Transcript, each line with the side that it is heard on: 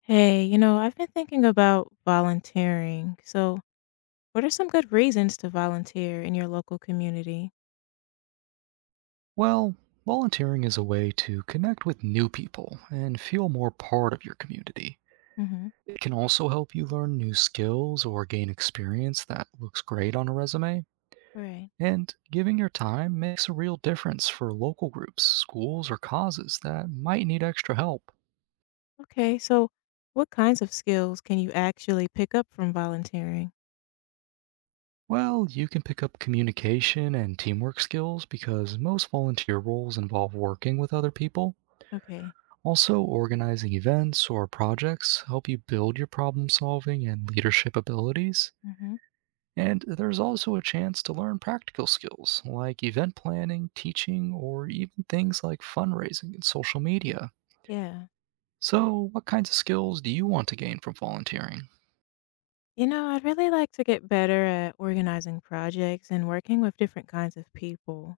left: Hey, I've been thinking about volunteering. So, what are some good reasons to volunteer in your local community?
right: Well, volunteering is a way to connect with new people and feel more part of your community.
left: Hmm.
right: It can also help you learn new skills or gain experience that looks great on a resume.
left: Right.
right: And giving your time makes a real difference for local groups, schools, or causes that might need extra help.
left: Okay. So, what kinds of skills can you actually pick up from volunteering?
right: Well, you can pick up communication and teamwork skills because most volunteer roles involve working with other people.
left: Okay.
right: Also, organizing events or projects help you build your problem solving and leadership abilities.
left: Hmm.
right: And there's also a chance to learn practical skills like event planning, teaching, or even things like fundraising and social media.
left: Yeah.
right: So, what kinds of skills do you want to gain from volunteering?
left: I'd really like to get better at organizing projects and working with different kinds of people.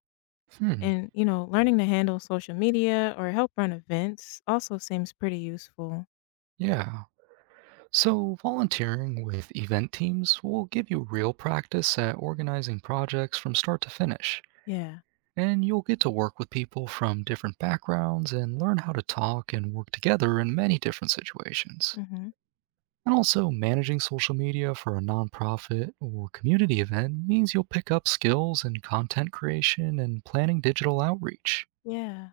right: Hmm,
left: And learning to handle social media or help run events also seems pretty useful.
right: yeah. So, volunteering with event teams will give you real practice at organizing projects from start to finish.
left: Yeah.
right: And you'll get to work with people from different backgrounds and learn how to talk and work together in many different situations.
left: Hmm.
right: And also, managing social media for a nonprofit or community event means you'll pick up skills in content creation and planning digital outreach.
left: Yeah.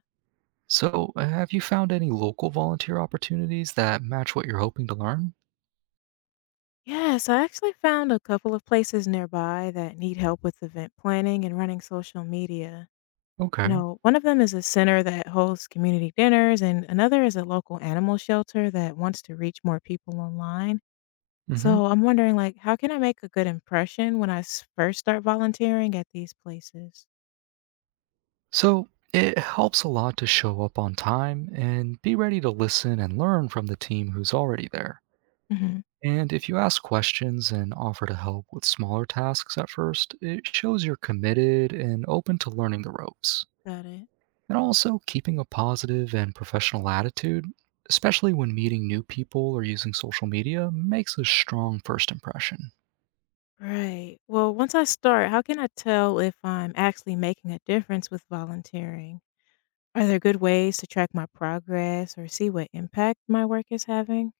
right: So, have you found any local volunteer opportunities that match what you're hoping to learn?
left: Yes, I actually found a couple of places nearby that need help with event planning and running social media. You
right: Okay.
left: know, one of them is a center that holds community dinners, and another is a local animal shelter that wants to reach more people online.
right: Hmm.
left: So I'm wondering, like, how can I make a good impression when I first start volunteering at these places?
right: So, it helps a lot to show up on time and be ready to listen and learn from the team who's already there.
left: Hmm.
right: And if you ask questions and offer to help with smaller tasks at first, it shows you're committed and open to learning the ropes.
left: Got it.
right: And also keeping a positive and professional attitude, especially when meeting new people or using social media, makes a strong first impression.
left: Right. Well, once I start, how can I tell if I'm actually making a difference with volunteering? Are there good ways to track my progress or see what impact my work is having?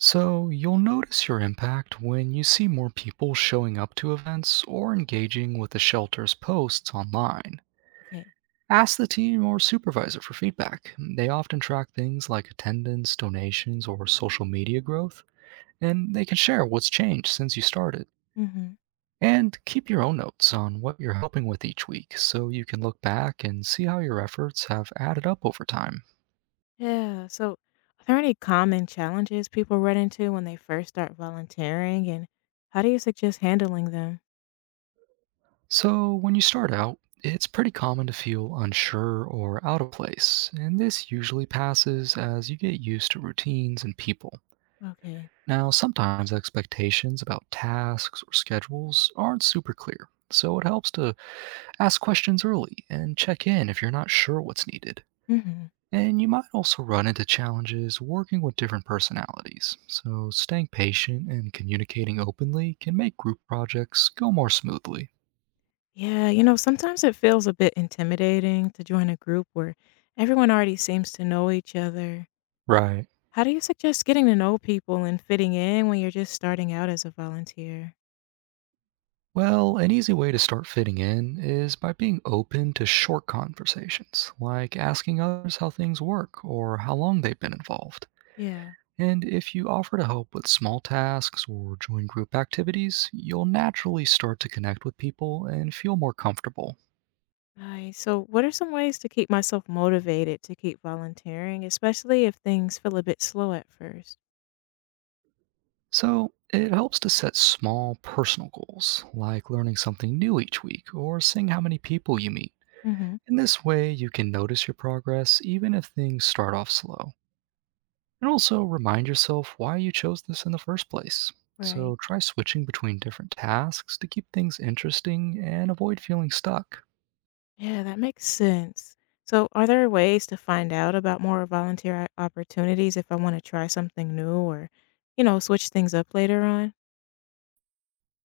right: So you'll notice your impact when you see more people showing up to events or engaging with the shelter's posts online.
left: Okay.
right: Ask the team or supervisor for feedback. They often track things like attendance, donations, or social media growth, and they can share what's changed since you started.
left: Hmm.
right: And keep your own notes on what you're helping with each week so you can look back and see how your efforts have added up over time.
left: Yeah. So, are there any common challenges people run into when they first start volunteering, and how do you suggest handling them?
right: So, when you start out, it's pretty common to feel unsure or out of place, and this usually passes as you get used to routines and people.
left: Okay.
right: Now, sometimes expectations about tasks or schedules aren't super clear, so it helps to ask questions early and check in if you're not sure what's needed.
left: Hmm.
right: And you might also run into challenges working with different personalities, so staying patient and communicating openly can make group projects go more smoothly.
left: Yeah. Sometimes it feels a bit intimidating to join a group where everyone already seems to know each other.
right: Right.
left: How do you suggest getting to know people and fitting in when you're just starting out as a volunteer?
right: Well, an easy way to start fitting in is by being open to short conversations, like asking others how things work or how long they've been involved.
left: Yeah.
right: And if you offer to help with small tasks or join group activities, you'll naturally start to connect with people and feel more comfortable.
left: Nice. So, what are some ways to keep myself motivated to keep volunteering, especially if things feel a bit slow at first?
right: So, it helps to set small personal goals, like learning something new each week or seeing how many people you meet.
left: Mm-hmm.
right: In this way, you can notice your progress even if things start off slow. And also remind yourself why you chose this in the first place.
left: Right.
right: So, try switching between different tasks to keep things interesting and avoid feeling stuck.
left: Yeah, that makes sense. So, are there ways to find out about more volunteer opportunities if I want to try something new or switch things up later on?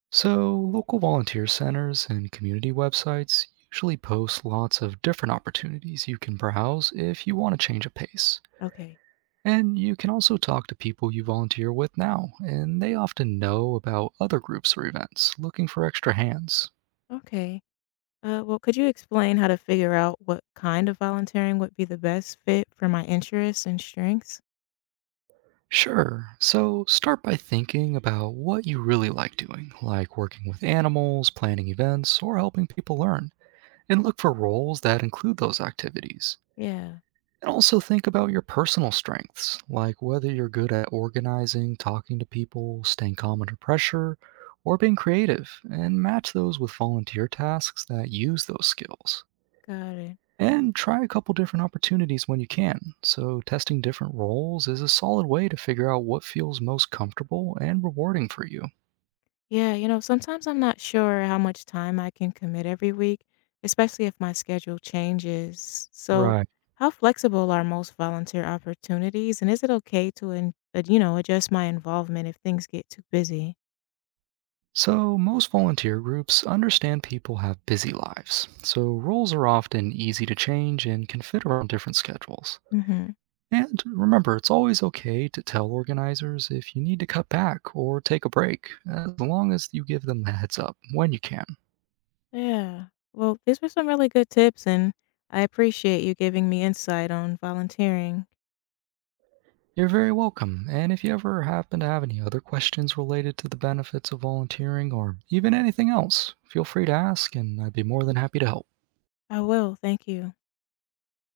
right: So, local volunteer centers and community websites usually post lots of different opportunities you can browse if you want to change a pace.
left: Okay.
right: And you can also talk to people you volunteer with now, and they often know about other groups or events looking for extra hands.
left: Okay. Well, could you explain how to figure out what kind of volunteering would be the best fit for my interests and strengths?
right: Sure, so start by thinking about what you really like doing, like working with animals, planning events, or helping people learn, and look for roles that include those activities.
left: Yeah,
right: And also think about your personal strengths, like whether you're good at organizing, talking to people, staying calm under pressure, or being creative, and match those with volunteer tasks that use those skills.
left: got it.
right: And try a couple different opportunities when you can. So, testing different roles is a solid way to figure out what feels most comfortable and rewarding for you.
left: Yeah, sometimes I'm not sure how much time I can commit every week, especially if my schedule changes. So,
right: Right.
left: how flexible are most volunteer opportunities, and is it okay to adjust my involvement if things get too busy?
right: So, most volunteer groups understand people have busy lives, so roles are often easy to change and can fit around different schedules.
left: Hmm.
right: And remember, it's always okay to tell organizers if you need to cut back or take a break, as long as you give them the heads up when you can.
left: Yeah. Well, these were some really good tips, and I appreciate you giving me insight on volunteering.
right: You're very welcome, and if you ever happen to have any other questions related to the benefits of volunteering or even anything else, feel free to ask and I'd be more than happy to help.
left: I will. Thank you.